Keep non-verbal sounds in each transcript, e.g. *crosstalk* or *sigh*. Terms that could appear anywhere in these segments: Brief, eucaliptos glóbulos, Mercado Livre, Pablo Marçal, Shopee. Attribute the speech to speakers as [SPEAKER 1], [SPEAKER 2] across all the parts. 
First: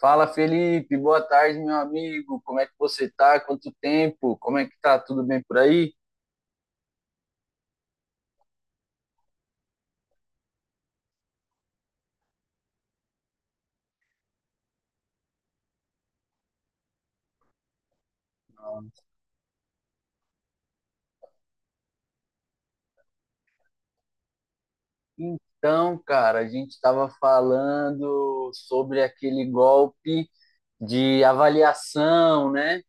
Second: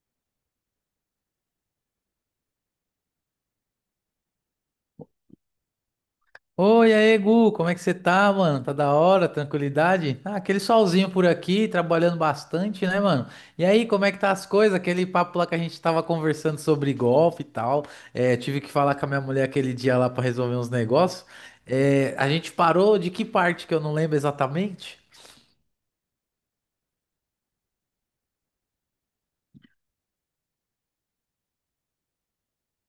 [SPEAKER 1] Fala Felipe, boa tarde, meu amigo. Como é que você tá? Quanto tempo? Como é que tá? Tudo bem por aí?
[SPEAKER 2] Oi, aí, Gu, como é que você tá, mano? Tá da hora, tranquilidade? Ah, aquele solzinho por aqui, trabalhando bastante, né, mano? E aí, como é que tá as coisas? Aquele papo lá que a gente tava conversando sobre golfe e tal. É, tive que falar com a minha mulher aquele dia lá pra resolver uns negócios. É, a gente parou de que parte que eu não lembro exatamente?
[SPEAKER 1] Então, cara, a gente estava falando sobre aquele golpe de avaliação, né?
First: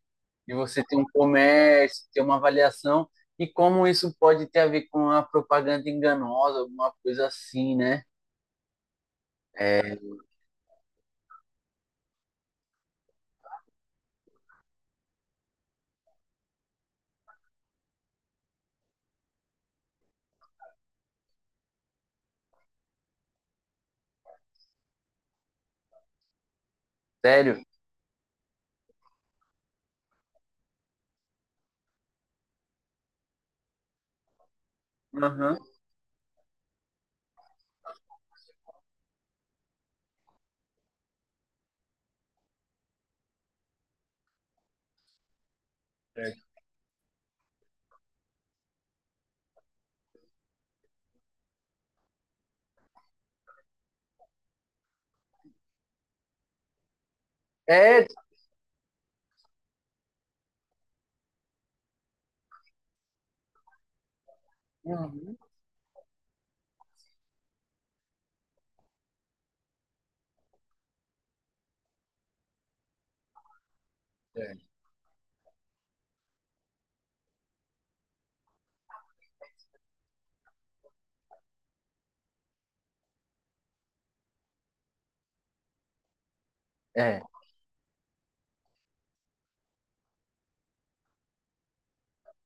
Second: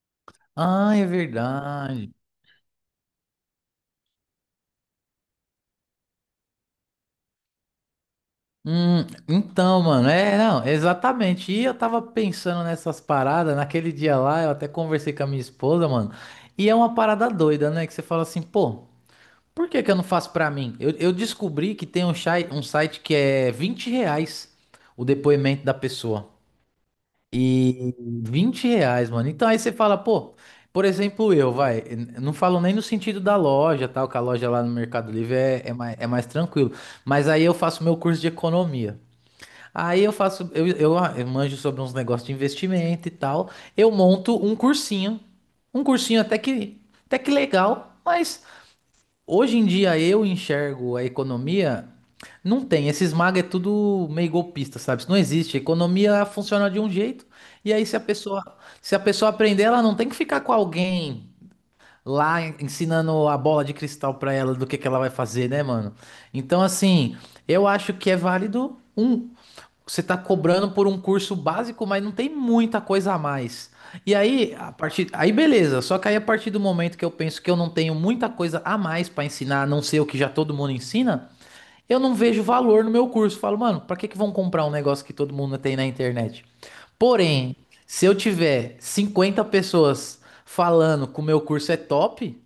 [SPEAKER 1] De você
[SPEAKER 2] Ah,
[SPEAKER 1] ter um
[SPEAKER 2] é
[SPEAKER 1] comércio,
[SPEAKER 2] verdade.
[SPEAKER 1] ter uma avaliação, e como isso pode ter a ver com a propaganda enganosa, alguma coisa assim, né?
[SPEAKER 2] Hum. Então, mano, é, não, exatamente. E eu tava pensando nessas paradas, naquele dia lá, eu até conversei com a minha esposa, mano, e é uma parada doida, né? Que você fala assim, pô, por que que eu não faço pra mim? Eu descobri que tem um site que é R$ 20 o depoimento da pessoa.
[SPEAKER 1] Sério?
[SPEAKER 2] E R$ 20, mano. Então aí você fala, pô, por exemplo, eu, vai, eu não falo nem no sentido da loja, tal, que a loja lá no Mercado Livre
[SPEAKER 1] Aham.
[SPEAKER 2] é mais tranquilo. Mas aí eu faço meu curso de economia. Aí eu faço, eu manjo sobre uns negócios de investimento e tal. Eu monto um cursinho. Um cursinho até que legal, mas hoje em dia eu enxergo a economia. Não tem, esses maga é tudo meio golpista, sabe? Isso não existe. A economia funciona de um jeito, e aí se a
[SPEAKER 1] É.
[SPEAKER 2] pessoa, se a pessoa aprender, ela não tem que ficar com alguém lá ensinando a bola de cristal pra ela do que ela vai
[SPEAKER 1] Uhum.
[SPEAKER 2] fazer, né, mano? Então, assim, eu acho que é válido um. Você está cobrando por um curso básico, mas não tem muita coisa a mais. E aí, aí beleza. Só que aí a partir do momento que eu penso que eu não tenho muita coisa a mais para ensinar, a não ser o que já todo mundo ensina, eu não vejo valor no meu curso. Falo, mano, para que que vão comprar um negócio que todo mundo tem na internet?
[SPEAKER 1] é,
[SPEAKER 2] Porém, se eu tiver 50 pessoas falando que o meu curso é top,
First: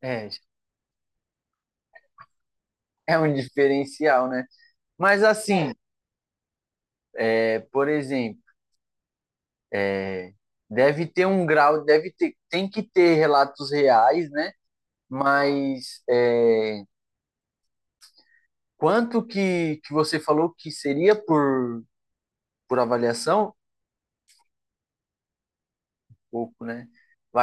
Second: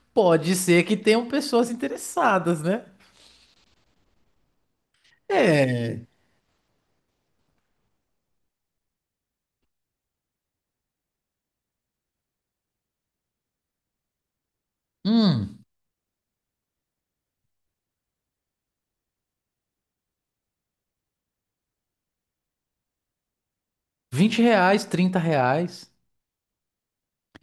[SPEAKER 1] é,
[SPEAKER 2] pode ser que tenham pessoas interessadas, né?
[SPEAKER 1] é um diferencial, né? Mas assim.
[SPEAKER 2] É.
[SPEAKER 1] É, por exemplo, é, deve ter um grau, tem que ter relatos reais, né?
[SPEAKER 2] Hum,
[SPEAKER 1] Mas quanto que você falou que seria por avaliação?
[SPEAKER 2] R$ 20, R$ 30.
[SPEAKER 1] Pouco, né?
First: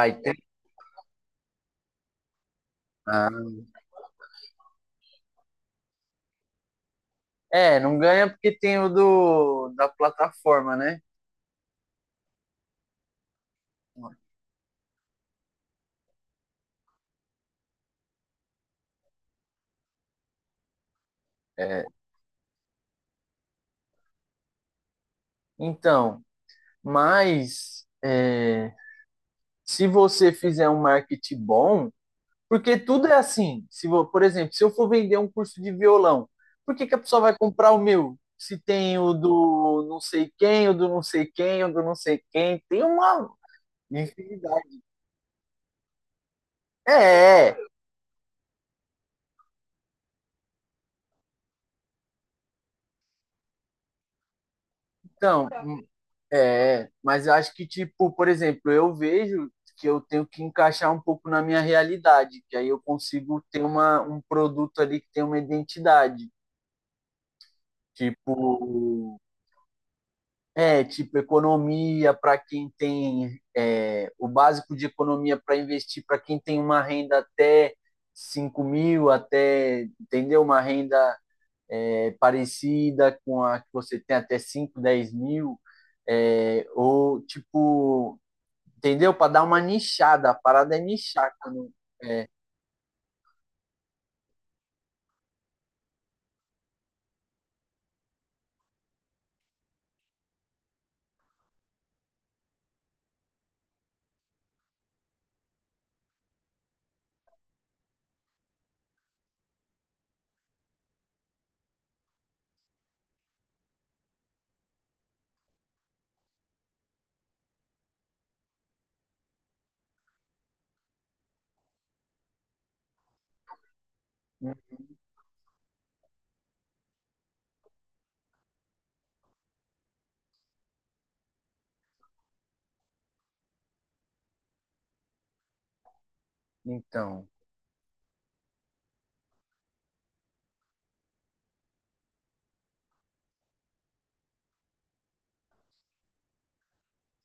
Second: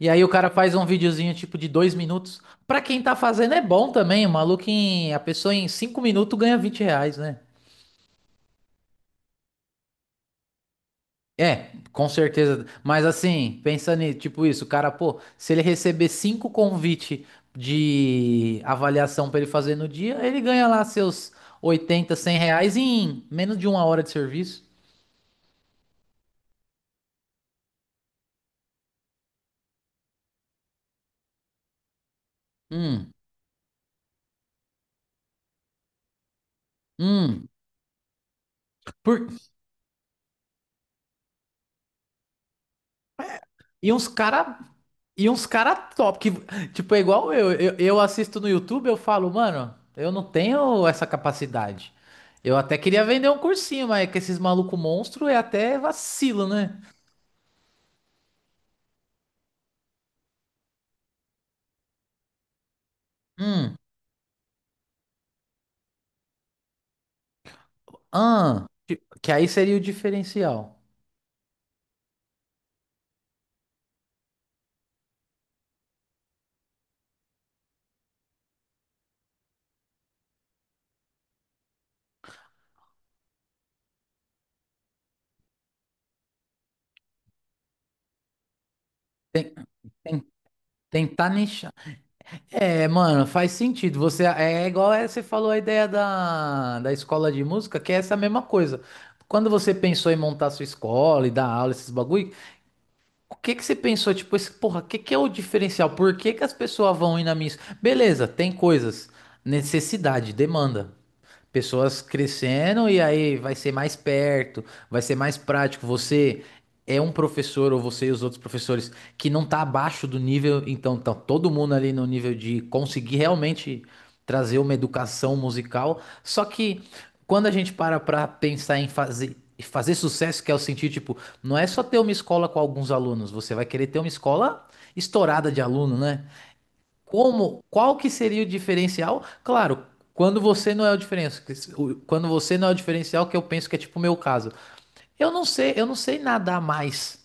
[SPEAKER 2] E aí o
[SPEAKER 1] ter.
[SPEAKER 2] cara faz um videozinho tipo de 2 minutos. Pra quem tá
[SPEAKER 1] Ah,
[SPEAKER 2] fazendo é bom também. A pessoa em 5 minutos ganha R$ 20, né?
[SPEAKER 1] é, não ganha porque tem da plataforma, né?
[SPEAKER 2] É, com certeza. Mas assim, pensando em tipo isso, o cara, pô, se ele receber cinco convite de avaliação pra ele fazer no dia, ele ganha lá seus
[SPEAKER 1] É,
[SPEAKER 2] 80 100 reais em menos de uma hora de serviço.
[SPEAKER 1] então, mas se você fizer um marketing bom. Porque tudo
[SPEAKER 2] Hum,
[SPEAKER 1] é assim. Se vou, por exemplo, se eu for vender um curso de violão, por que que a pessoa vai
[SPEAKER 2] hum.
[SPEAKER 1] comprar o meu? Se tem o
[SPEAKER 2] Por,
[SPEAKER 1] do não sei quem, o do não sei quem, o do não sei quem, tem uma
[SPEAKER 2] E uns cara.
[SPEAKER 1] infinidade.
[SPEAKER 2] E uns cara top. Que, tipo, é igual
[SPEAKER 1] É,
[SPEAKER 2] eu,
[SPEAKER 1] é,
[SPEAKER 2] eu. Eu assisto no YouTube, eu falo, mano, eu não tenho essa capacidade. Eu até queria vender um cursinho, mas é que esses maluco monstro é
[SPEAKER 1] então,
[SPEAKER 2] até vacilo, né?
[SPEAKER 1] mas eu acho que, tipo, por exemplo, eu vejo que eu tenho que encaixar um pouco na minha realidade, que aí eu consigo ter
[SPEAKER 2] Hum.
[SPEAKER 1] um produto ali que tem uma identidade. Tipo,
[SPEAKER 2] Que aí seria o diferencial.
[SPEAKER 1] é, tipo, economia para quem tem o básico de economia para investir, para quem tem uma renda até 5 mil, entendeu? Uma renda parecida com a que você tem até 5 10 mil, ou tipo, entendeu? Para dar uma
[SPEAKER 2] Ten-
[SPEAKER 1] nichada, a parada é
[SPEAKER 2] Tentar
[SPEAKER 1] nichar. Quando,
[SPEAKER 2] nichar.
[SPEAKER 1] é,
[SPEAKER 2] É, mano, faz sentido. Você é igual é, você falou a ideia da escola de música, que é essa mesma coisa. Quando você pensou em montar sua escola e dar aula, esses bagulho, o que que você pensou, tipo, esse, porra, o que que é o diferencial? Por que que as pessoas vão ir na minha... Beleza, tem coisas, necessidade, demanda, pessoas crescendo e aí vai ser mais perto, vai ser mais prático. Você é um professor ou você e os outros professores que não tá abaixo do nível, então tá todo mundo ali no nível de conseguir realmente trazer uma educação musical. Só que quando a gente para pra pensar em fazer sucesso, que é o sentido, tipo, não é só ter uma escola com alguns alunos, você vai querer ter uma escola estourada de aluno, né?
[SPEAKER 1] então,
[SPEAKER 2] Como, qual que seria o diferencial? Claro, quando você não é o diferencial, quando você não é o diferencial, que eu penso que é tipo o meu caso. Eu não sei nadar mais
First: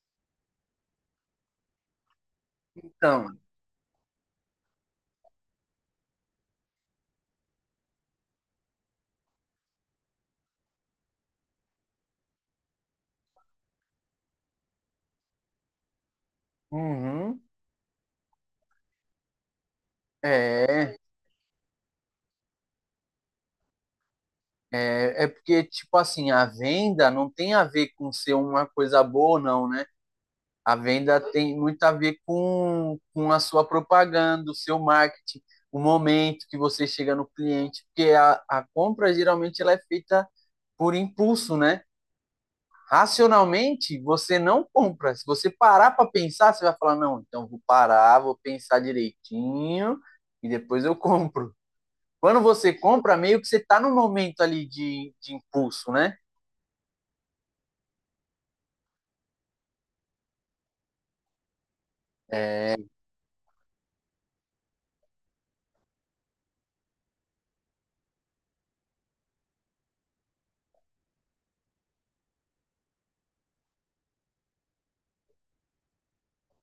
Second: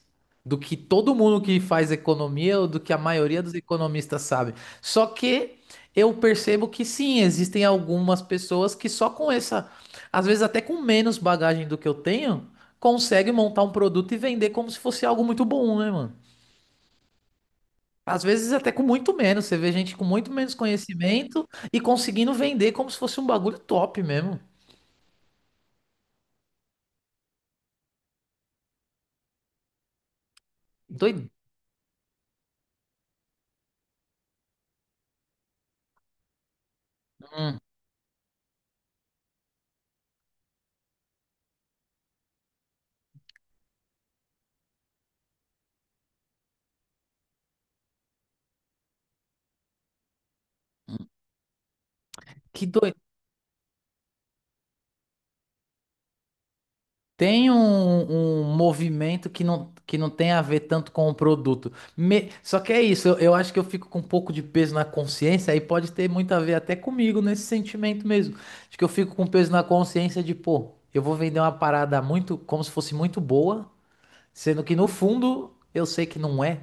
[SPEAKER 2] do que todo mundo que faz economia ou do que a
[SPEAKER 1] então,
[SPEAKER 2] maioria dos economistas sabe. Só que eu percebo que sim, existem algumas pessoas que só com essa, às vezes até com menos bagagem do que eu tenho, conseguem montar um produto e vender como se fosse algo muito bom, né, mano?
[SPEAKER 1] uhum,
[SPEAKER 2] Às vezes até com muito menos. Você vê gente com muito menos
[SPEAKER 1] é.
[SPEAKER 2] conhecimento e conseguindo vender como se fosse um bagulho top mesmo.
[SPEAKER 1] É, porque, tipo assim, a venda não tem a ver com ser uma coisa boa ou não, né? A venda
[SPEAKER 2] Doido.
[SPEAKER 1] tem muito a ver com a sua propaganda, o seu marketing, o momento que você chega no
[SPEAKER 2] Hum,
[SPEAKER 1] cliente, porque a compra geralmente ela é feita por impulso, né? Racionalmente, você não compra. Se você parar para pensar, você vai falar: não, então vou parar, vou pensar direitinho e depois eu compro. Quando
[SPEAKER 2] que
[SPEAKER 1] você
[SPEAKER 2] doido.
[SPEAKER 1] compra, meio que você está no momento ali de impulso, né?
[SPEAKER 2] Tem um movimento que não tem a ver tanto com o produto. Só que é isso, eu acho que eu fico com um pouco de peso na consciência, aí pode ter muito a ver até comigo nesse sentimento mesmo. Acho que eu fico com peso na consciência de, pô, eu vou vender uma parada muito, como se fosse muito boa, sendo que no fundo eu sei que não é.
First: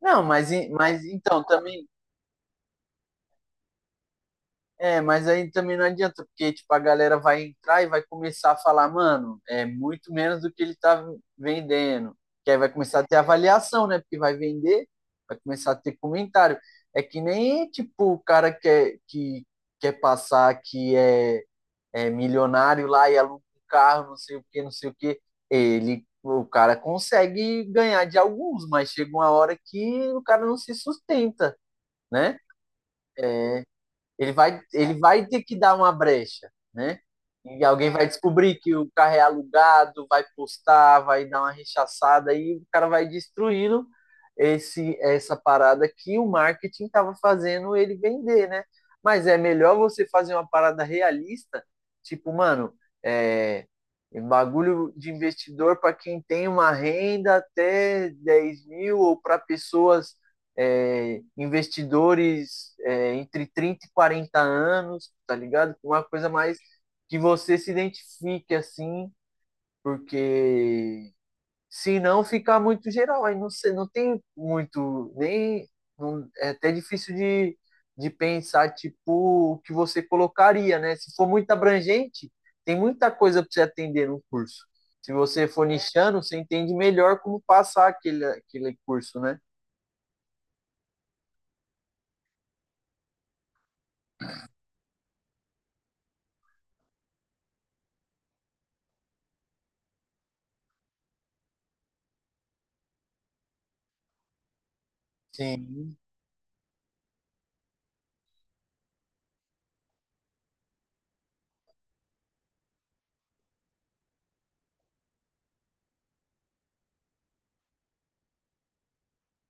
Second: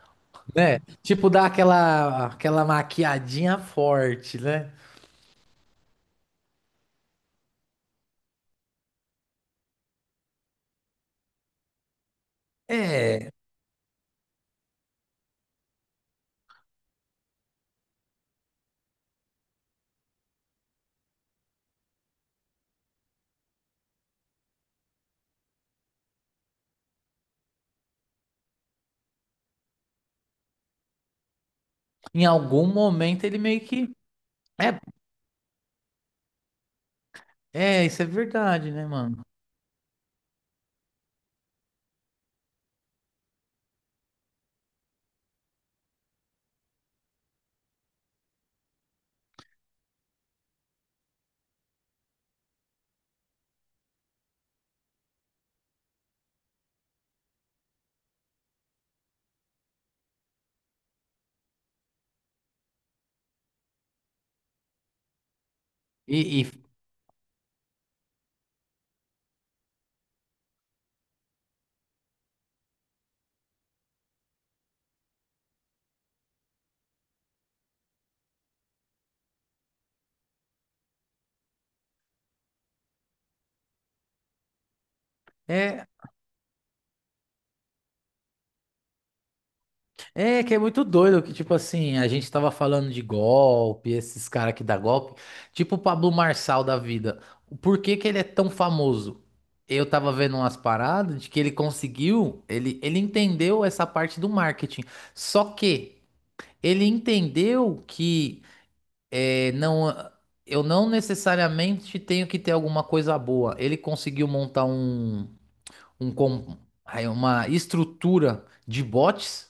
[SPEAKER 1] Não, mas,
[SPEAKER 2] Né?
[SPEAKER 1] mas
[SPEAKER 2] Tipo,
[SPEAKER 1] então
[SPEAKER 2] dá
[SPEAKER 1] também.
[SPEAKER 2] aquela, aquela maquiadinha forte, né?
[SPEAKER 1] É, mas aí também não adianta, porque tipo, a galera vai entrar e vai começar a falar, mano, é muito menos do que ele tá vendendo. Que aí vai começar a ter
[SPEAKER 2] É,
[SPEAKER 1] avaliação, né? Porque vai vender, vai começar a ter comentário. É que nem tipo o cara que quer passar que é milionário lá e aluga um carro, não sei o que, não sei o que. O cara consegue ganhar de alguns, mas chega uma hora que o cara não se sustenta,
[SPEAKER 2] em
[SPEAKER 1] né?
[SPEAKER 2] algum momento ele meio que.
[SPEAKER 1] Ele vai,
[SPEAKER 2] É,
[SPEAKER 1] ele vai ter que dar uma brecha, né? E
[SPEAKER 2] é,
[SPEAKER 1] alguém
[SPEAKER 2] isso é
[SPEAKER 1] vai descobrir
[SPEAKER 2] verdade,
[SPEAKER 1] que
[SPEAKER 2] né,
[SPEAKER 1] o carro é
[SPEAKER 2] mano?
[SPEAKER 1] alugado, vai postar, vai dar uma rechaçada e o cara vai destruindo esse essa parada que o marketing estava fazendo ele vender, né? Mas é melhor você fazer uma parada realista, tipo, mano, é, um bagulho de investidor para quem tem uma renda até 10 mil ou para pessoas, investidores, entre 30 e 40 anos, tá ligado? Uma
[SPEAKER 2] E,
[SPEAKER 1] coisa
[SPEAKER 2] e-
[SPEAKER 1] mais que você se identifique assim, porque se não ficar muito geral, aí não sei, não tem muito, nem é até difícil de pensar tipo o que você colocaria, né? Se for muito abrangente, tem muita coisa para você atender no curso. Se você for
[SPEAKER 2] é,
[SPEAKER 1] nichando, você entende melhor como passar aquele curso, né?
[SPEAKER 2] é, que é muito doido que, tipo assim, a gente tava falando de golpe, esses caras que dá golpe, tipo o Pablo Marçal da vida. Por que que ele é tão famoso? Eu tava vendo umas paradas de que ele conseguiu, ele entendeu essa parte do marketing. Só
[SPEAKER 1] Sim.
[SPEAKER 2] que ele entendeu que é, não, eu não necessariamente tenho que ter alguma coisa boa. Ele conseguiu montar um com- aí uma estrutura de bots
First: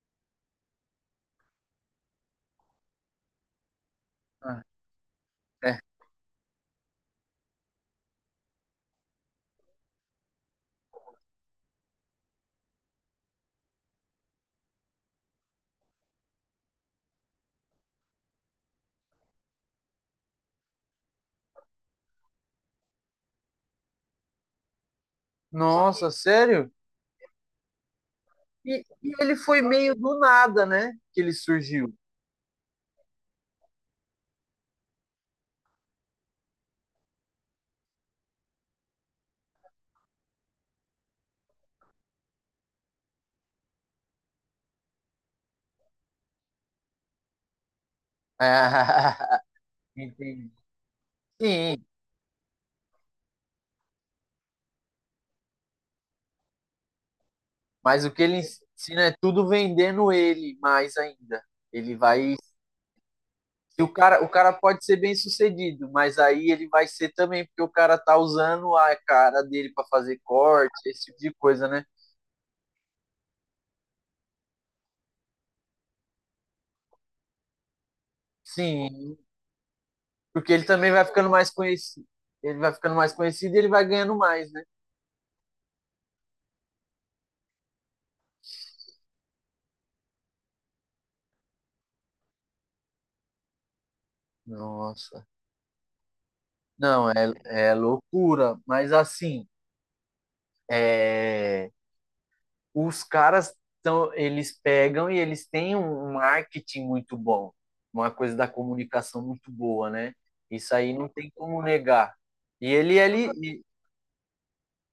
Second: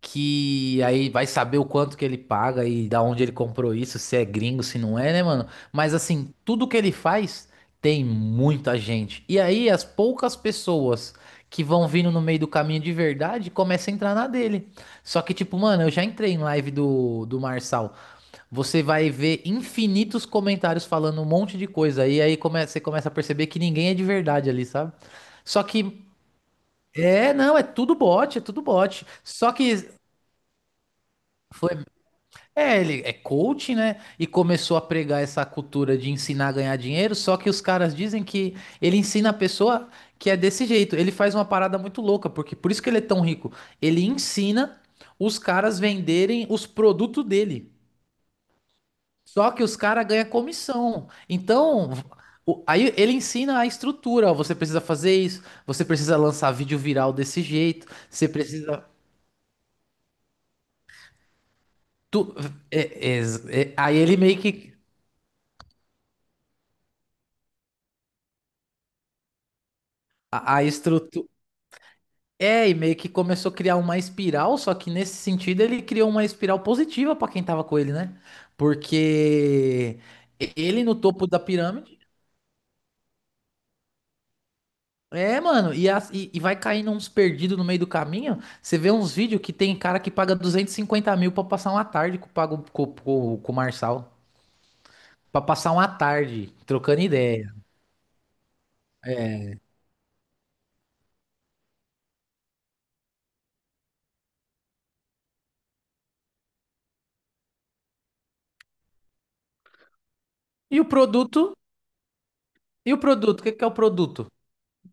[SPEAKER 2] que aí vai saber o quanto que ele paga e da onde ele comprou isso, se é
[SPEAKER 1] Ah,
[SPEAKER 2] gringo, se não é, né, mano?
[SPEAKER 1] é.
[SPEAKER 2] Mas assim, tudo que ele faz tem muita gente. E aí as poucas pessoas que vão vindo no meio do caminho de verdade começam a entrar na dele. Só que tipo, mano, eu já entrei em live do Marçal. Você vai ver infinitos comentários falando um monte de coisa. E aí você começa a perceber que ninguém é de verdade ali, sabe? Só que.
[SPEAKER 1] Nossa, sério?
[SPEAKER 2] É, não, é tudo bot, é tudo
[SPEAKER 1] E,
[SPEAKER 2] bot.
[SPEAKER 1] e ele
[SPEAKER 2] Só
[SPEAKER 1] foi
[SPEAKER 2] que
[SPEAKER 1] meio do nada, né? Que ele
[SPEAKER 2] foi.
[SPEAKER 1] surgiu.
[SPEAKER 2] É, ele é coach, né? E começou a pregar essa cultura de ensinar a ganhar dinheiro. Só que os caras dizem que ele ensina a pessoa que é desse jeito. Ele faz uma parada muito louca, porque por isso que ele é tão rico. Ele ensina os caras venderem os produtos dele.
[SPEAKER 1] Ah,
[SPEAKER 2] Só
[SPEAKER 1] *laughs*
[SPEAKER 2] que os caras ganham
[SPEAKER 1] entendi.
[SPEAKER 2] comissão.
[SPEAKER 1] Sim,
[SPEAKER 2] Então, aí ele ensina a estrutura. Ó, você precisa fazer isso, você precisa lançar vídeo viral desse jeito,
[SPEAKER 1] mas o que
[SPEAKER 2] você
[SPEAKER 1] ele
[SPEAKER 2] precisa.
[SPEAKER 1] ensina é tudo vendendo ele mais ainda. Ele
[SPEAKER 2] tu-
[SPEAKER 1] vai. Se o
[SPEAKER 2] aí ele meio
[SPEAKER 1] cara
[SPEAKER 2] que.
[SPEAKER 1] pode ser bem sucedido, mas aí ele vai ser também, porque o cara tá usando a cara dele para fazer
[SPEAKER 2] A
[SPEAKER 1] corte, esse tipo
[SPEAKER 2] estrutura.
[SPEAKER 1] de coisa, né?
[SPEAKER 2] É, e meio que começou a criar uma espiral, só que nesse sentido ele criou uma espiral positiva pra quem tava com ele, né?
[SPEAKER 1] Sim,
[SPEAKER 2] Porque
[SPEAKER 1] porque ele
[SPEAKER 2] ele
[SPEAKER 1] também
[SPEAKER 2] no
[SPEAKER 1] vai
[SPEAKER 2] topo
[SPEAKER 1] ficando
[SPEAKER 2] da
[SPEAKER 1] mais
[SPEAKER 2] pirâmide.
[SPEAKER 1] conhecido. Ele vai ficando mais conhecido e ele vai ganhando mais, né?
[SPEAKER 2] É, mano, e vai caindo uns perdidos no meio do caminho. Você vê uns vídeos que tem cara que paga 250 mil pra passar uma tarde com, pago- com o Marçal.
[SPEAKER 1] Nossa.
[SPEAKER 2] Pra passar uma tarde trocando
[SPEAKER 1] Não, é,
[SPEAKER 2] ideia.
[SPEAKER 1] loucura. Mas assim. É, os caras, então, eles pegam e eles têm um marketing muito bom, uma coisa da comunicação muito boa, né? Isso
[SPEAKER 2] E o
[SPEAKER 1] aí não tem
[SPEAKER 2] produto?
[SPEAKER 1] como negar. E
[SPEAKER 2] E o produto? O que que é o produto?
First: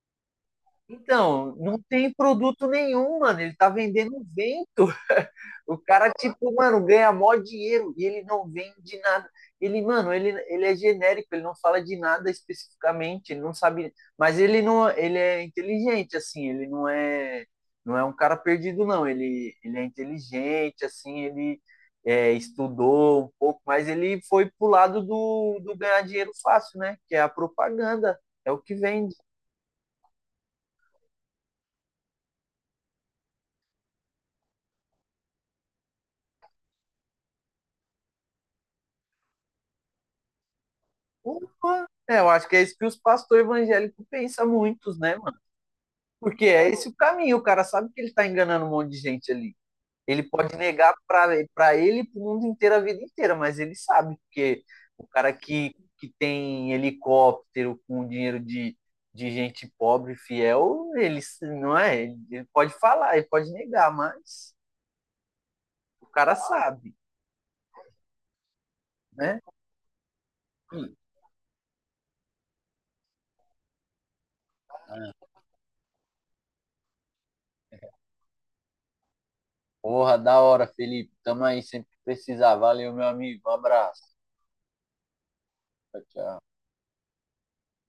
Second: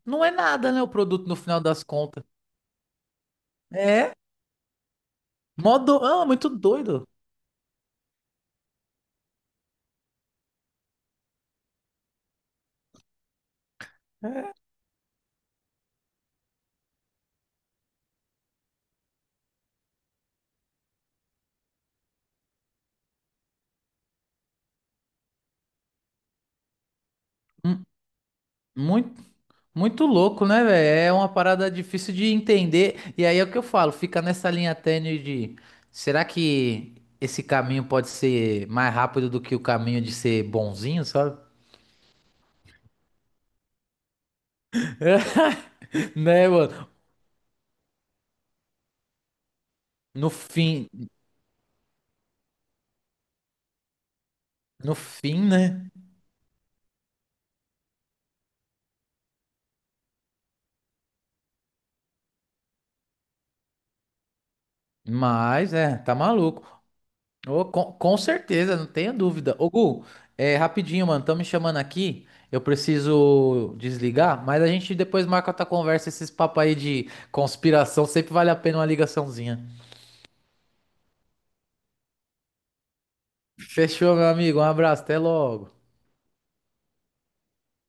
[SPEAKER 2] Não é nada, né? O produto no
[SPEAKER 1] então,
[SPEAKER 2] final
[SPEAKER 1] não
[SPEAKER 2] das
[SPEAKER 1] tem
[SPEAKER 2] contas.
[SPEAKER 1] produto nenhum, mano. Ele tá
[SPEAKER 2] É?
[SPEAKER 1] vendendo vento. *laughs* O
[SPEAKER 2] Modo.
[SPEAKER 1] cara,
[SPEAKER 2] Ah, muito
[SPEAKER 1] tipo, mano,
[SPEAKER 2] doido.
[SPEAKER 1] ganha mó dinheiro e ele não vende nada. Ele, mano, ele é genérico, ele não fala de nada especificamente, ele não sabe. Mas ele não, ele é inteligente, assim, ele não é, um cara perdido, não. Ele é inteligente, assim, ele estudou um pouco, mas ele foi pro lado do ganhar dinheiro fácil, né? Que é a
[SPEAKER 2] Hum.
[SPEAKER 1] propaganda, é o que vende.
[SPEAKER 2] Muito. Muito louco, né, velho? É uma parada difícil de entender. E aí é o que eu falo, fica nessa linha tênue de será que esse caminho pode ser mais rápido do que o caminho de ser bonzinho, sabe?
[SPEAKER 1] Opa! É, eu acho que é isso que os pastores evangélicos pensam muitos, né, mano?
[SPEAKER 2] *laughs*
[SPEAKER 1] Porque
[SPEAKER 2] Né,
[SPEAKER 1] é
[SPEAKER 2] mano?
[SPEAKER 1] esse o caminho, o cara sabe que ele tá enganando um monte de gente ali. Ele
[SPEAKER 2] No
[SPEAKER 1] pode
[SPEAKER 2] fim,
[SPEAKER 1] negar para ele e pro mundo inteiro a vida inteira, mas ele sabe, porque
[SPEAKER 2] no
[SPEAKER 1] o cara
[SPEAKER 2] fim, né?
[SPEAKER 1] que tem helicóptero com dinheiro de gente pobre, fiel. Não é, ele pode falar, ele pode negar, mas
[SPEAKER 2] Mas é,
[SPEAKER 1] o
[SPEAKER 2] tá
[SPEAKER 1] cara
[SPEAKER 2] maluco.
[SPEAKER 1] sabe,
[SPEAKER 2] Ô, com certeza, não tenha
[SPEAKER 1] né?
[SPEAKER 2] dúvida. Ô, Gu, é, rapidinho, mano, estão me chamando aqui. Eu preciso desligar, mas a gente depois marca outra conversa. Esses papos aí de conspiração sempre vale a pena uma ligaçãozinha.
[SPEAKER 1] Porra, da hora, Felipe. Tamo aí sempre que precisar. Valeu, meu amigo. Um abraço.
[SPEAKER 2] Fechou, meu amigo. Um abraço, até logo.
[SPEAKER 1] Tchau, tchau.